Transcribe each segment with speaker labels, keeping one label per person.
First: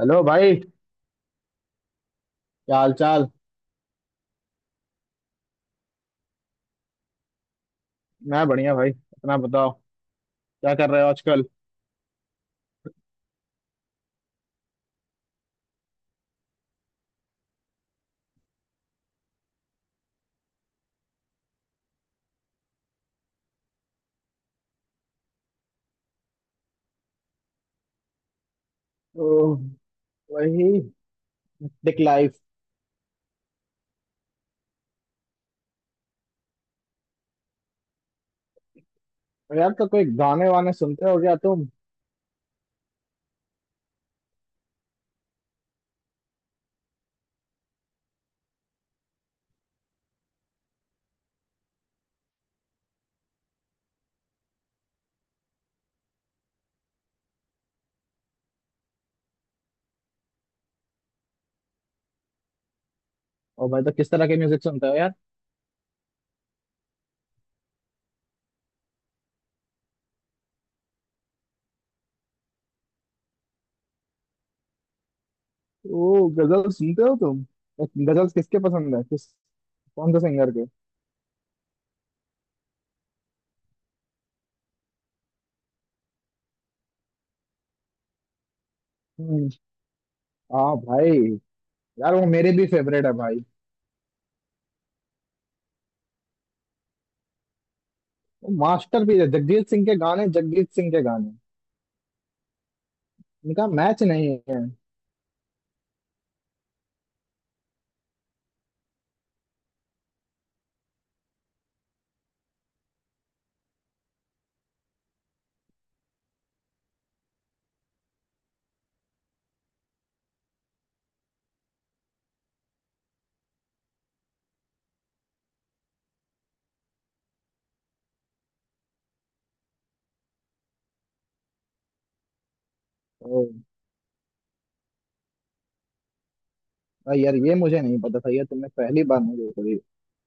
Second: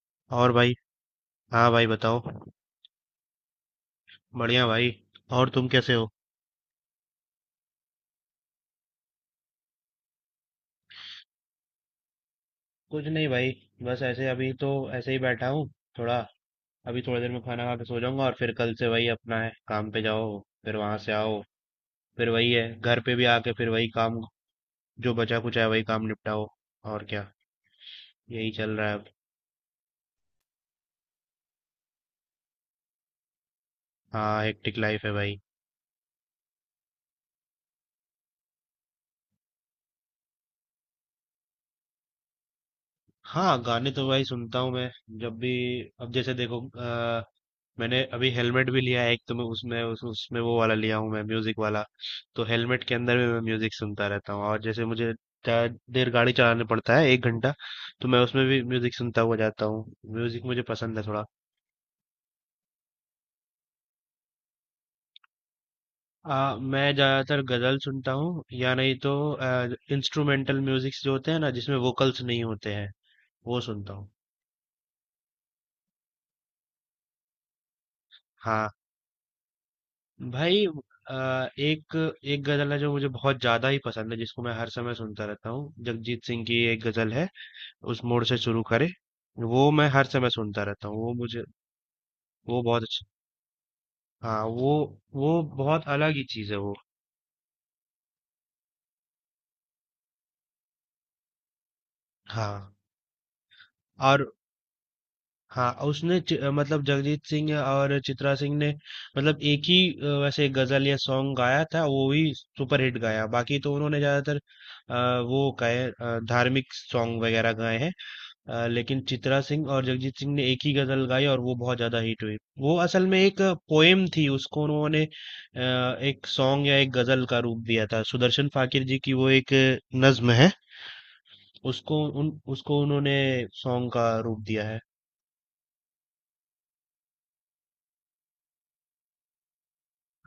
Speaker 1: Hello
Speaker 2: और
Speaker 1: भाई।
Speaker 2: भाई। हाँ भाई बताओ।
Speaker 1: क्या हाल चाल।
Speaker 2: बढ़िया भाई। और तुम कैसे हो?
Speaker 1: मैं बढ़िया भाई, अपना बताओ। क्या कर रहे हो आजकल।
Speaker 2: कुछ नहीं भाई। बस ऐसे अभी तो ऐसे ही बैठा हूँ थोड़ा। अभी थोड़ी देर में खाना खा के सो जाऊंगा और फिर कल से वही अपना है काम पे जाओ। फिर वहां से आओ। फिर वही है घर पे भी आके फिर वही काम। जो बचा कुछ है वही काम निपटाओ। और क्या। यही चल रहा है अब।
Speaker 1: ओ, वही दिख लाइफ।
Speaker 2: हाँ हेक्टिक लाइफ है भाई।
Speaker 1: यार तो कोई गाने वाने सुनते हो क्या तुम।
Speaker 2: हाँ गाने तो भाई सुनता हूँ मैं। जब भी अब जैसे देखो। मैंने अभी हेलमेट भी लिया है एक तो मैं उसमें उसमें वो वाला लिया हूँ मैं म्यूजिक वाला। तो हेलमेट के अंदर भी मैं म्यूजिक सुनता रहता हूँ, और जैसे मुझे ज्यादा देर गाड़ी चलाने पड़ता है 1 घंटा, तो मैं उसमें भी म्यूजिक सुनता हुआ जाता हूँ। म्यूजिक मुझे पसंद है थोड़ा।
Speaker 1: ओ भाई, तो किस तरह के म्यूजिक सुनते हो यार।
Speaker 2: मैं ज्यादातर गजल सुनता हूँ, या नहीं तो इंस्ट्रूमेंटल म्यूजिक जो होते हैं ना, जिसमें वोकल्स नहीं होते हैं, वो सुनता हूँ।
Speaker 1: ओ गजल सुनते हो तुम तो। गजल किसके
Speaker 2: हाँ
Speaker 1: पसंद है, किस कौन से सिंगर
Speaker 2: भाई।
Speaker 1: के।
Speaker 2: एक एक गजल है जो मुझे बहुत ज्यादा ही पसंद है, जिसको मैं हर समय सुनता रहता हूँ, जगजीत सिंह की एक गजल है। उस मोड़ से शुरू करे।
Speaker 1: हम्म।
Speaker 2: वो मैं हर समय सुनता
Speaker 1: हाँ
Speaker 2: रहता हूँ,
Speaker 1: भाई,
Speaker 2: वो मुझे।
Speaker 1: यार वो मेरे
Speaker 2: वो
Speaker 1: भी
Speaker 2: बहुत
Speaker 1: फेवरेट
Speaker 2: अच्छा।
Speaker 1: है भाई।
Speaker 2: हाँ वो बहुत अलग ही चीज है वो।
Speaker 1: वो मास्टर भी है, जगजीत सिंह के गाने, जगजीत सिंह के गाने
Speaker 2: हाँ।
Speaker 1: इनका मैच
Speaker 2: और।
Speaker 1: नहीं है।
Speaker 2: हाँ उसने मतलब जगजीत सिंह और चित्रा सिंह ने, मतलब एक ही वैसे गजल या सॉन्ग गाया था, वो भी सुपर हिट गाया। बाकी तो उन्होंने ज्यादातर वो गाए, धार्मिक सॉन्ग वगैरह गाए हैं। लेकिन चित्रा सिंह और जगजीत सिंह ने एक ही गजल गाई और वो बहुत ज्यादा हिट हुई। वो असल में एक पोएम थी, उसको उन्होंने एक सॉन्ग या एक गजल का रूप दिया था। सुदर्शन फाकिर जी की वो एक नज्म है। उसको उन्होंने
Speaker 1: ओ
Speaker 2: सॉन्ग का रूप दिया है।
Speaker 1: भाई, यार ये मुझे नहीं पता था, ये तुमने पहली बार मुझे पड़ी।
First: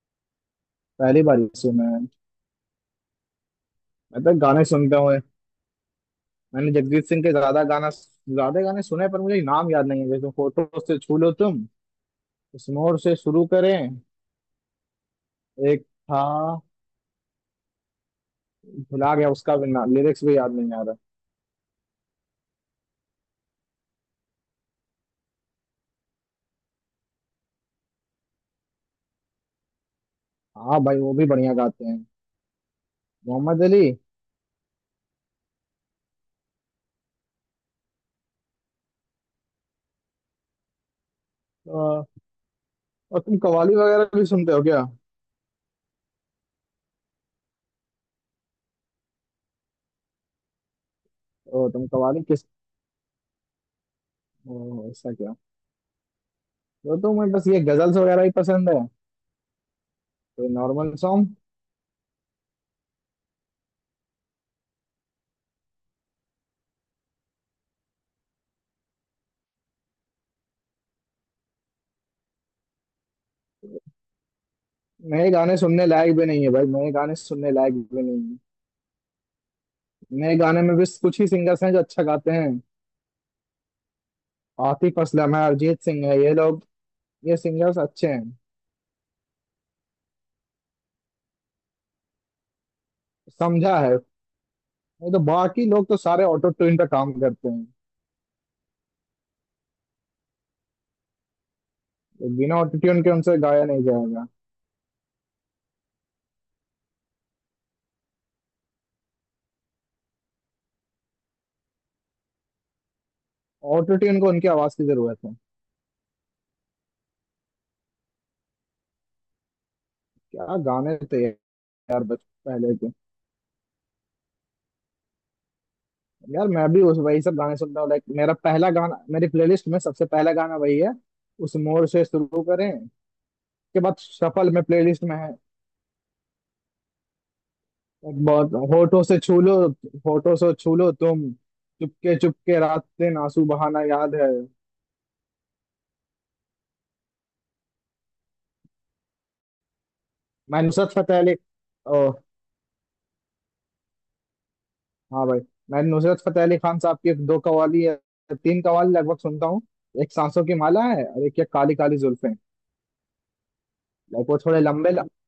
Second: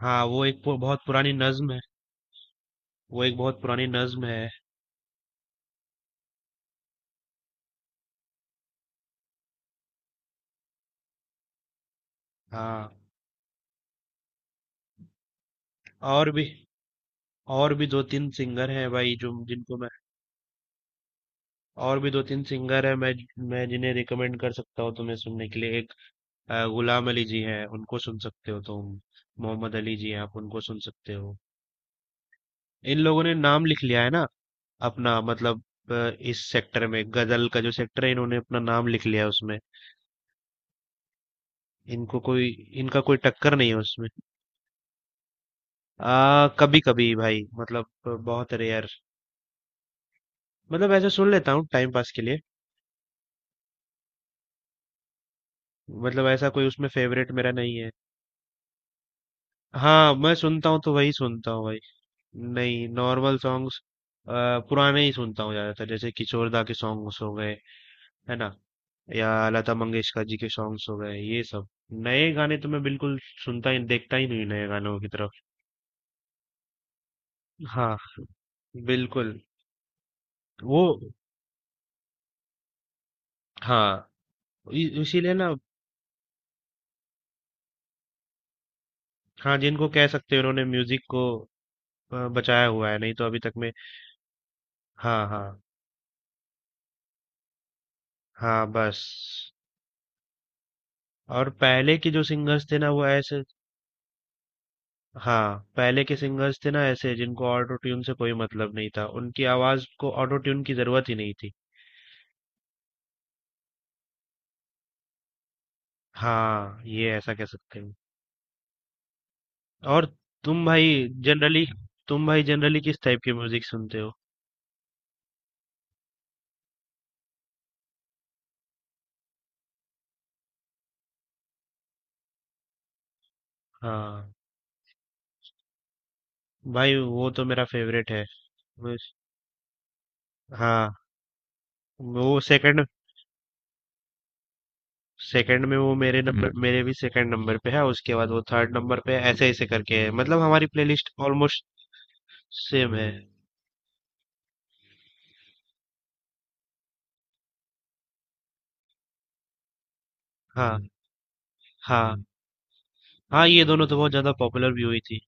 Speaker 2: हाँ, वो एक बहुत
Speaker 1: पहली
Speaker 2: पुरानी
Speaker 1: बार ही
Speaker 2: नज्म है।
Speaker 1: सुना।
Speaker 2: वो एक बहुत पुरानी
Speaker 1: मैं
Speaker 2: नज्म
Speaker 1: तो
Speaker 2: है।
Speaker 1: गाने सुनता हूँ। मैंने जगजीत सिंह के ज्यादा गाने सुने हैं, पर मुझे नाम याद नहीं है। जैसे फोटो से छू लो तुम, इस
Speaker 2: हाँ।
Speaker 1: मोड़ से शुरू करें, एक था।
Speaker 2: और भी और भी दो तीन सिंगर हैं
Speaker 1: भुला
Speaker 2: भाई,
Speaker 1: गया,
Speaker 2: जो
Speaker 1: उसका भी
Speaker 2: जिनको
Speaker 1: ना
Speaker 2: मैं
Speaker 1: लिरिक्स भी याद नहीं आ रहा।
Speaker 2: और भी दो तीन सिंगर हैं मैं जिन्हें रिकमेंड कर सकता हूँ तुम्हें सुनने के लिए। गुलाम अली जी हैं, उनको सुन सकते हो तुम। मोहम्मद अली जी हैं, आप उनको
Speaker 1: हाँ
Speaker 2: सुन
Speaker 1: भाई,
Speaker 2: सकते
Speaker 1: वो भी
Speaker 2: हो।
Speaker 1: बढ़िया गाते हैं।
Speaker 2: इन लोगों ने
Speaker 1: मोहम्मद
Speaker 2: नाम
Speaker 1: अली।
Speaker 2: लिख लिया है ना अपना, मतलब अ, इस सेक्टर में गजल का जो सेक्टर है, इन्होंने अपना नाम लिख लिया है उसमें।
Speaker 1: और
Speaker 2: इनको कोई इनका कोई
Speaker 1: तुम
Speaker 2: टक्कर नहीं है
Speaker 1: कवाली
Speaker 2: उसमें।
Speaker 1: वगैरह भी सुनते हो क्या।
Speaker 2: आ कभी कभी भाई, मतलब बहुत रेयर। मतलब ऐसा सुन लेता हूँ
Speaker 1: ओ तुम
Speaker 2: टाइम पास के
Speaker 1: कवाली
Speaker 2: लिए।
Speaker 1: किस। ओ, ऐसा क्या।
Speaker 2: मतलब ऐसा कोई उसमें
Speaker 1: तो
Speaker 2: फेवरेट
Speaker 1: तुम्हें बस
Speaker 2: मेरा
Speaker 1: ये
Speaker 2: नहीं है।
Speaker 1: गजल्स वगैरह ही पसंद है।
Speaker 2: हाँ, मैं
Speaker 1: तो
Speaker 2: सुनता हूँ तो
Speaker 1: नॉर्मल
Speaker 2: वही
Speaker 1: सॉन्ग।
Speaker 2: सुनता हूँ भाई। नहीं, नॉर्मल सॉन्ग्स पुराने ही सुनता हूँ ज्यादातर, जैसे किशोरदा के सॉन्ग्स हो गए, है ना, या लता मंगेशकर जी के सॉन्ग्स हो गए, ये सब। नए गाने तो मैं बिल्कुल सुनता ही देखता ही नहीं हूँ, नए गानों की
Speaker 1: नए
Speaker 2: तरफ।
Speaker 1: गाने सुनने लायक भी नहीं है भाई, नए गाने सुनने लायक
Speaker 2: हाँ,
Speaker 1: भी नहीं है।
Speaker 2: बिल्कुल।
Speaker 1: नए गाने में
Speaker 2: वो
Speaker 1: भी कुछ ही सिंगर्स हैं जो अच्छा गाते हैं।
Speaker 2: हाँ,
Speaker 1: आतिफ
Speaker 2: इसीलिए
Speaker 1: असलम है,
Speaker 2: ना।
Speaker 1: अरिजीत सिंह है, ये लोग, ये सिंगर्स अच्छे हैं।
Speaker 2: हाँ जिनको कह सकते हैं उन्होंने म्यूजिक को बचाया हुआ है, नहीं तो अभी तक में।
Speaker 1: समझा है। नहीं तो
Speaker 2: हाँ हाँ।
Speaker 1: बाकी लोग तो सारे ऑटो ट्यून पे काम करते हैं।
Speaker 2: हाँ बस। और पहले के जो
Speaker 1: तो बिना
Speaker 2: सिंगर्स
Speaker 1: ऑटो
Speaker 2: थे ना,
Speaker 1: ट्यून
Speaker 2: वो
Speaker 1: के उनसे
Speaker 2: ऐसे।
Speaker 1: गाया नहीं जाएगा।
Speaker 2: हाँ, पहले के सिंगर्स थे ना ऐसे, जिनको ऑटो ट्यून से कोई मतलब नहीं था, उनकी आवाज को ऑटो ट्यून की जरूरत ही नहीं थी।
Speaker 1: ऑटो ट्यून को उनकी आवाज की जरूरत है।
Speaker 2: हाँ, ये ऐसा कह सकते हैं। और।
Speaker 1: क्या
Speaker 2: तुम भाई
Speaker 1: गाने थे।
Speaker 2: जनरली
Speaker 1: यार बच,
Speaker 2: तुम भाई
Speaker 1: पहले
Speaker 2: जनरली
Speaker 1: के,
Speaker 2: किस टाइप की म्यूजिक सुनते हो?
Speaker 1: यार मैं भी उस वही सब गाने सुनता हूँ। लाइक मेरा पहला गाना, मेरी प्लेलिस्ट में सबसे पहला गाना वही है, उस मोर से शुरू करें, के बाद
Speaker 2: हाँ
Speaker 1: सफल में प्लेलिस्ट में है।
Speaker 2: भाई, वो तो मेरा फेवरेट है।
Speaker 1: एक बहुत,
Speaker 2: मुझ-
Speaker 1: होठों से छू लो, होठों से छू लो
Speaker 2: हाँ
Speaker 1: तुम, चुपके
Speaker 2: वो
Speaker 1: चुपके रात
Speaker 2: सेकंड
Speaker 1: दिन आंसू बहाना याद है।
Speaker 2: सेकंड में वो मेरे भी सेकंड नंबर पे है, उसके बाद वो थर्ड नंबर पे है, ऐसे ऐसे करके है, मतलब
Speaker 1: मैं
Speaker 2: हमारी
Speaker 1: नुसरत
Speaker 2: प्लेलिस्ट
Speaker 1: फतेह अली।
Speaker 2: ऑलमोस्ट
Speaker 1: ओ।
Speaker 2: सेम है।
Speaker 1: हाँ भाई, मैं नुसरत फतेह अली खान साहब की दो कवाली या तीन कवाली लगभग सुनता हूँ। एक सांसों की
Speaker 2: हाँ
Speaker 1: माला है और एक ये काली काली
Speaker 2: हाँ।
Speaker 1: जुल्फें।
Speaker 2: हाँ, ये दोनों तो बहुत
Speaker 1: लाइक
Speaker 2: ज्यादा
Speaker 1: वो थोड़े
Speaker 2: पॉपुलर भी
Speaker 1: लंबे,
Speaker 2: हुई थी।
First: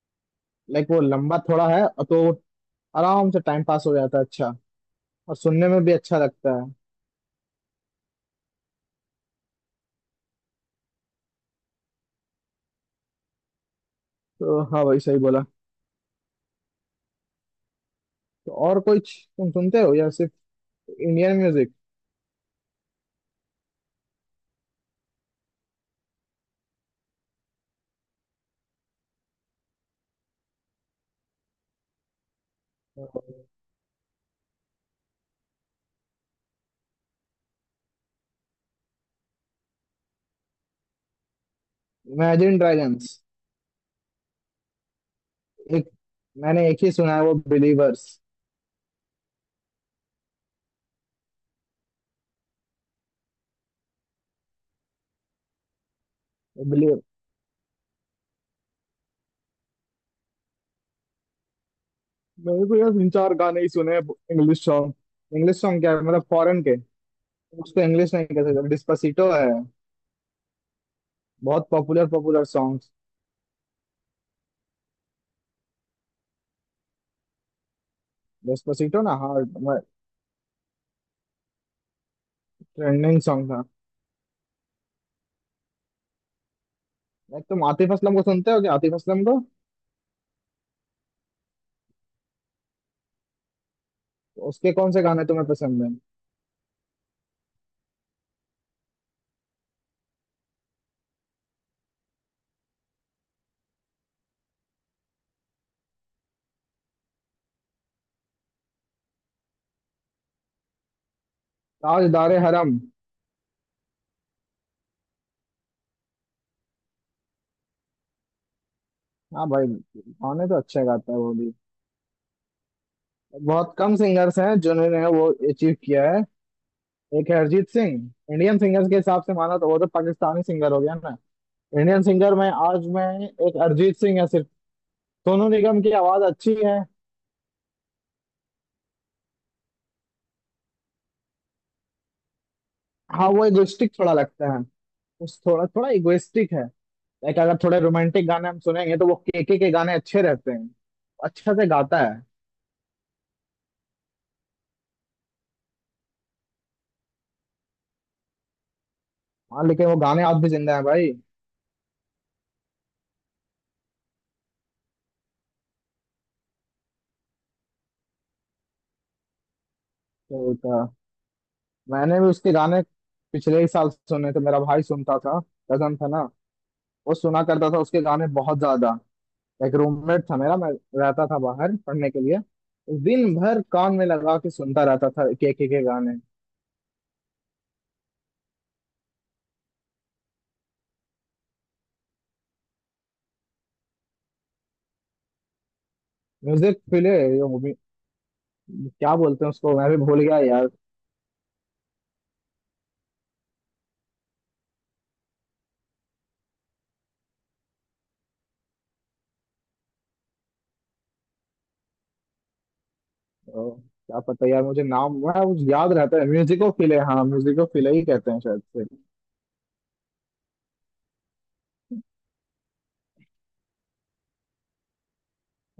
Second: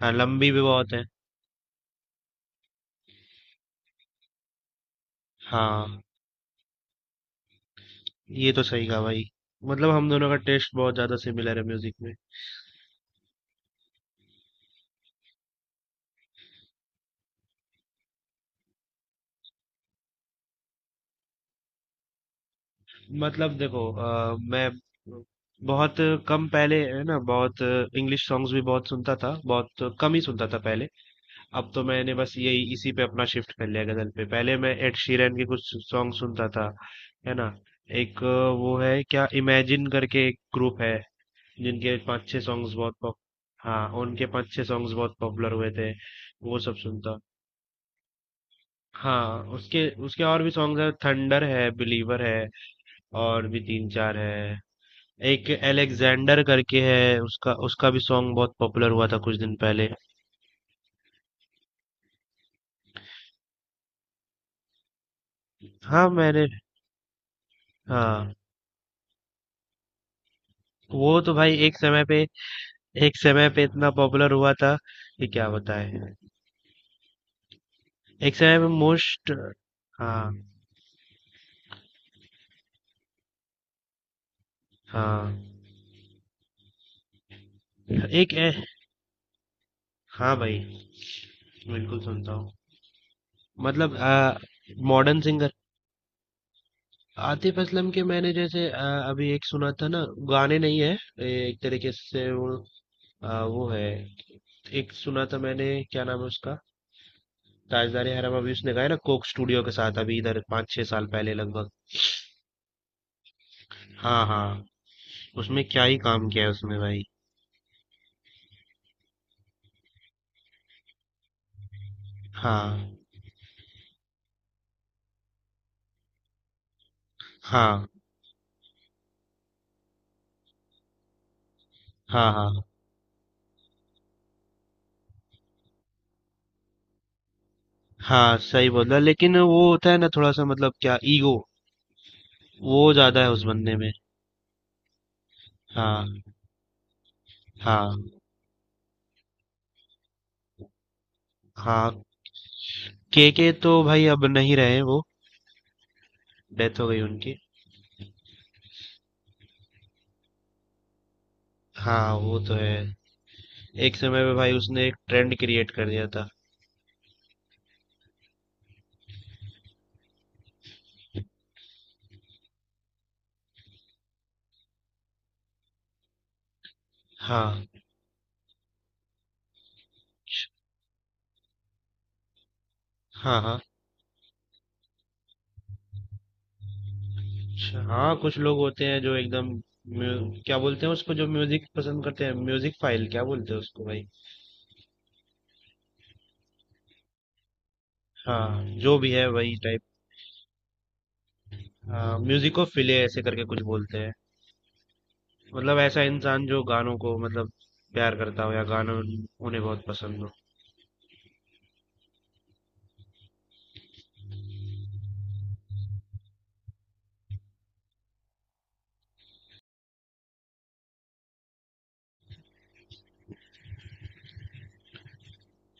Speaker 2: हाँ, लंबी भी
Speaker 1: लाइक
Speaker 2: बहुत
Speaker 1: वो
Speaker 2: है।
Speaker 1: लंबा थोड़ा है और तो आराम से टाइम पास हो जाता है अच्छा, और सुनने में भी
Speaker 2: हाँ,
Speaker 1: अच्छा लगता है।
Speaker 2: ये तो सही कहा भाई। मतलब हम दोनों का टेस्ट बहुत ज्यादा सिमिलर है म्यूजिक में।
Speaker 1: तो हाँ भाई सही बोला। तो और कोई तुम सुनते हो या सिर्फ इंडियन म्यूजिक।
Speaker 2: मतलब देखो, मैं बहुत कम पहले, है ना, बहुत इंग्लिश सॉन्ग्स भी बहुत सुनता था, बहुत कम ही सुनता था पहले। अब तो मैंने बस यही इसी पे अपना शिफ्ट कर लिया, गजल पे। पहले मैं एड शीरन के कुछ सॉन्ग सुनता था, है ना। एक वो है क्या, इमेजिन करके एक ग्रुप है, जिनके पांच छह
Speaker 1: इमेजिन
Speaker 2: सॉन्ग्स बहुत
Speaker 1: ड्रैगन्स।
Speaker 2: पॉप। हाँ, उनके पांच छह सॉन्ग्स बहुत पॉपुलर हुए
Speaker 1: एक,
Speaker 2: थे। वो
Speaker 1: मैंने
Speaker 2: सब
Speaker 1: एक ही सुना
Speaker 2: सुनता।
Speaker 1: है वो बिलीवर्स।
Speaker 2: हाँ, उसके उसके और भी सॉन्ग्स है, थंडर है, बिलीवर है, और भी तीन चार है। एक एलेक्जेंडर करके है, उसका उसका भी सॉन्ग बहुत पॉपुलर हुआ था कुछ दिन पहले।
Speaker 1: मेरे को यार तीन चार गाने ही सुने इंग्लिश सॉन्ग। इंग्लिश सॉन्ग क्या है,
Speaker 2: हाँ
Speaker 1: मतलब
Speaker 2: मैंने।
Speaker 1: फॉरेन के, उसको इंग्लिश नहीं
Speaker 2: हाँ
Speaker 1: कह सकते। डिस्पासिटो है,
Speaker 2: वो तो भाई,
Speaker 1: बहुत पॉपुलर पॉपुलर सॉन्ग्स।
Speaker 2: एक समय पे इतना पॉपुलर हुआ था कि क्या बताएं। एक समय पे
Speaker 1: डिस्पासिटो ना,
Speaker 2: मोस्ट।
Speaker 1: हाँ,
Speaker 2: हाँ
Speaker 1: ट्रेंडिंग सॉन्ग था।
Speaker 2: हाँ।
Speaker 1: एक तुम आतिफ असलम को
Speaker 2: एक
Speaker 1: सुनते
Speaker 2: ए,
Speaker 1: हो क्या, आतिफ असलम को।
Speaker 2: हाँ भाई, बिल्कुल सुनता हूँ। मतलब
Speaker 1: तो उसके कौन से
Speaker 2: मॉडर्न
Speaker 1: गाने तुम्हें
Speaker 2: सिंगर।
Speaker 1: पसंद है।
Speaker 2: आतिफ असलम के मैंने जैसे अभी एक सुना था ना, गाने नहीं है, एक तरीके से वो वो है, एक सुना था मैंने, क्या नाम है उसका, ताजदारी हरम, अभी उसने गाया ना कोक स्टूडियो के साथ, अभी इधर 5 6 साल पहले लगभग।
Speaker 1: ताजदार हरम।
Speaker 2: हाँ हाँ। उसमें क्या ही काम किया है उसमें भाई।
Speaker 1: हाँ भाई, गाने तो अच्छे गाता है वो भी।
Speaker 2: हाँ
Speaker 1: बहुत कम सिंगर्स हैं जिन्होंने वो अचीव किया है। एक है अरिजीत
Speaker 2: हाँ।
Speaker 1: सिंह। इंडियन सिंगर्स के हिसाब से माना, तो वो तो पाकिस्तानी सिंगर हो गया ना। इंडियन
Speaker 2: हाँ
Speaker 1: सिंगर में
Speaker 2: हाँ।
Speaker 1: आज मैं, एक अरिजीत सिंह है सिर्फ। सोनू निगम की आवाज अच्छी है।
Speaker 2: हाँ, सही बोल रहा, लेकिन वो होता है ना थोड़ा सा, मतलब क्या, ईगो वो ज्यादा
Speaker 1: हाँ
Speaker 2: है उस
Speaker 1: वो
Speaker 2: बंदे में।
Speaker 1: इगोइस्टिक थोड़ा लगता है। उस थोड़ा थोड़ा
Speaker 2: हाँ
Speaker 1: इगोइस्टिक है। लाइक अगर थोड़े
Speaker 2: हाँ।
Speaker 1: रोमांटिक गाने हम सुनेंगे तो वो केके के गाने अच्छे रहते हैं। अच्छा से गाता
Speaker 2: हाँ।
Speaker 1: है।
Speaker 2: के तो भाई अब नहीं रहे वो, डेथ हो गई उनकी।
Speaker 1: हाँ लेकिन वो गाने आज भी जिंदा है भाई।
Speaker 2: हाँ, वो तो है। एक समय पे भाई उसने एक ट्रेंड क्रिएट कर दिया था।
Speaker 1: तो मैंने भी उसके गाने पिछले ही साल सुने थे। मेरा भाई सुनता था, कजन था ना, वो सुना
Speaker 2: हाँ
Speaker 1: करता था उसके गाने बहुत ज्यादा। एक रूममेट था मेरा, मैं रहता था बाहर पढ़ने के लिए, दिन
Speaker 2: हाँ। हाँ,
Speaker 1: भर कान में लगा के सुनता रहता था के गाने।
Speaker 2: अच्छा। हाँ, कुछ लोग होते हैं जो एकदम, क्या बोलते हैं उसको, जो म्यूजिक पसंद करते हैं, म्यूजिक फाइल क्या बोलते हैं उसको भाई?
Speaker 1: म्यूजिक,
Speaker 2: हाँ, जो भी
Speaker 1: क्या
Speaker 2: है
Speaker 1: बोलते हैं
Speaker 2: वही
Speaker 1: उसको,
Speaker 2: टाइप।
Speaker 1: मैं भी भूल गया यार।
Speaker 2: हाँ, म्यूजिको फिले ऐसे करके कुछ बोलते हैं। मतलब ऐसा इंसान जो गानों को, मतलब, प्यार करता हो, या गानों उन्हें बहुत पसंद हो।
Speaker 1: क्या पता यार, मुझे नाम, मैं वो याद रहता है, म्यूजिको फिले, हाँ म्यूजिको फिले ही कहते हैं शायद से।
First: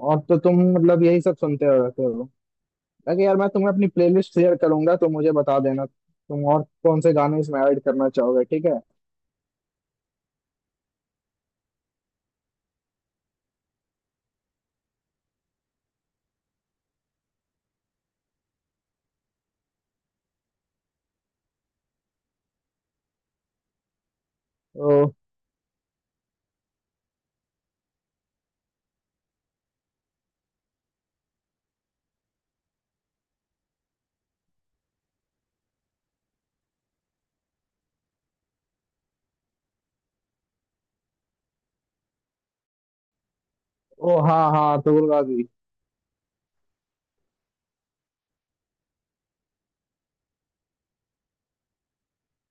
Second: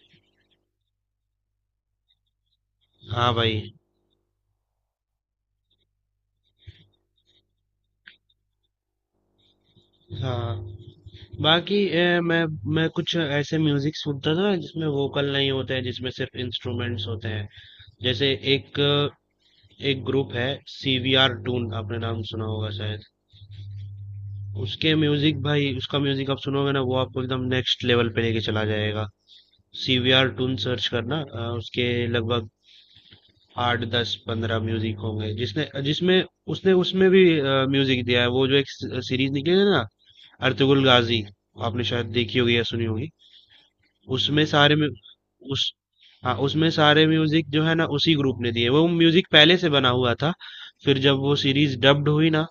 Speaker 1: और तो तुम मतलब यही सब सुनते हो रहते हो। ताकि
Speaker 2: हाँ
Speaker 1: यार मैं तुम्हें
Speaker 2: भाई।
Speaker 1: अपनी प्लेलिस्ट शेयर करूंगा तो मुझे बता देना तुम और कौन से गाने इसमें ऐड करना चाहोगे, ठीक है।
Speaker 2: हाँ। बाकी मैं कुछ ऐसे म्यूजिक सुनता था जिसमें वोकल नहीं होते हैं, जिसमें सिर्फ इंस्ट्रूमेंट्स होते हैं। जैसे एक एक ग्रुप है, सीवीआर टून, आपने नाम सुना होगा शायद।
Speaker 1: ओ।
Speaker 2: उसके म्यूजिक भाई, उसका म्यूजिक आप सुनोगे ना, वो आपको एकदम नेक्स्ट लेवल पे लेके चला जाएगा। सीवीआर टून सर्च करना, उसके लगभग 8 10 15 म्यूजिक होंगे, जिसने जिसमें उसने उसमें भी म्यूजिक दिया है। वो जो एक सीरीज निकली है ना, अर्तुगरुल गाजी, आपने शायद देखी होगी या सुनी होगी।
Speaker 1: ओ हाँ
Speaker 2: उसमें सारे
Speaker 1: हाँ,
Speaker 2: में
Speaker 1: तुगुल गाजी।
Speaker 2: उस हाँ उसमें सारे म्यूजिक जो है ना, उसी ग्रुप ने दिए, वो म्यूजिक पहले से बना हुआ था। फिर जब वो सीरीज डब्ड हुई ना,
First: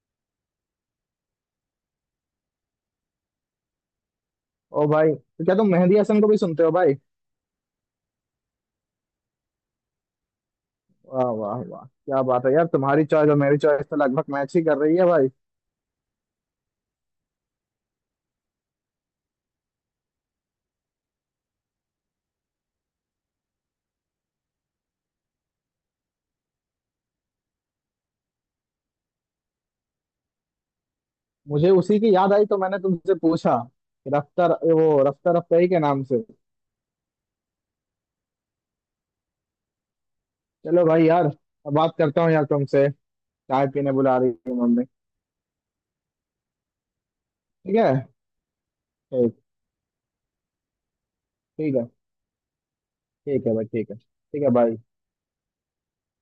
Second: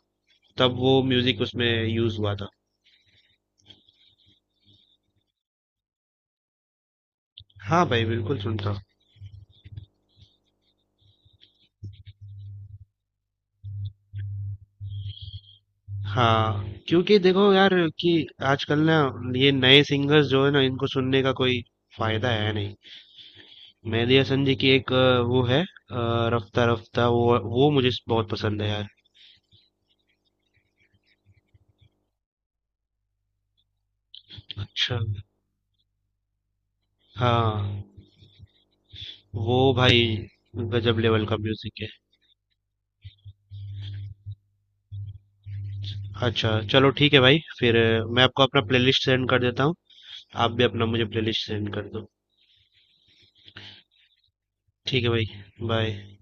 Speaker 2: तब वो म्यूजिक उसमें यूज हुआ था।
Speaker 1: ओ भाई, तो क्या तुम मेहंदी हसन को भी सुनते हो भाई।
Speaker 2: हाँ भाई बिल्कुल सुनता हूँ।
Speaker 1: वाह वाह वाह, क्या बात है यार, तुम्हारी चॉइस और मेरी चॉइस तो लगभग मैच ही कर रही है भाई।
Speaker 2: हाँ, क्योंकि देखो यार, कि आजकल ना, ये नए सिंगर्स जो है ना, इनको सुनने का कोई फायदा है नहीं। मेहदी हसन जी की एक वो है रफ्ता रफ्ता, वो मुझे बहुत पसंद है यार।
Speaker 1: मुझे उसी की याद आई तो मैंने तुमसे पूछा कि रफ्तार,
Speaker 2: अच्छा।
Speaker 1: वो रफ्तार अफजाई के नाम से।
Speaker 2: हाँ वो भाई,
Speaker 1: चलो
Speaker 2: गजब
Speaker 1: भाई,
Speaker 2: लेवल
Speaker 1: यार
Speaker 2: का
Speaker 1: अब
Speaker 2: म्यूजिक है।
Speaker 1: बात करता हूँ यार तुमसे, चाय पीने बुला रही है मम्मी।
Speaker 2: अच्छा, चलो ठीक है भाई, फिर
Speaker 1: ठीक है।
Speaker 2: मैं आपको अपना प्लेलिस्ट सेंड
Speaker 1: ठीक।
Speaker 2: कर देता हूँ। आप भी अपना मुझे प्लेलिस्ट सेंड
Speaker 1: ठीक
Speaker 2: कर
Speaker 1: है।
Speaker 2: दो।
Speaker 1: ठीक है भाई, ठीक है, ठीक है भाई।
Speaker 2: ठीक है भाई। बाय।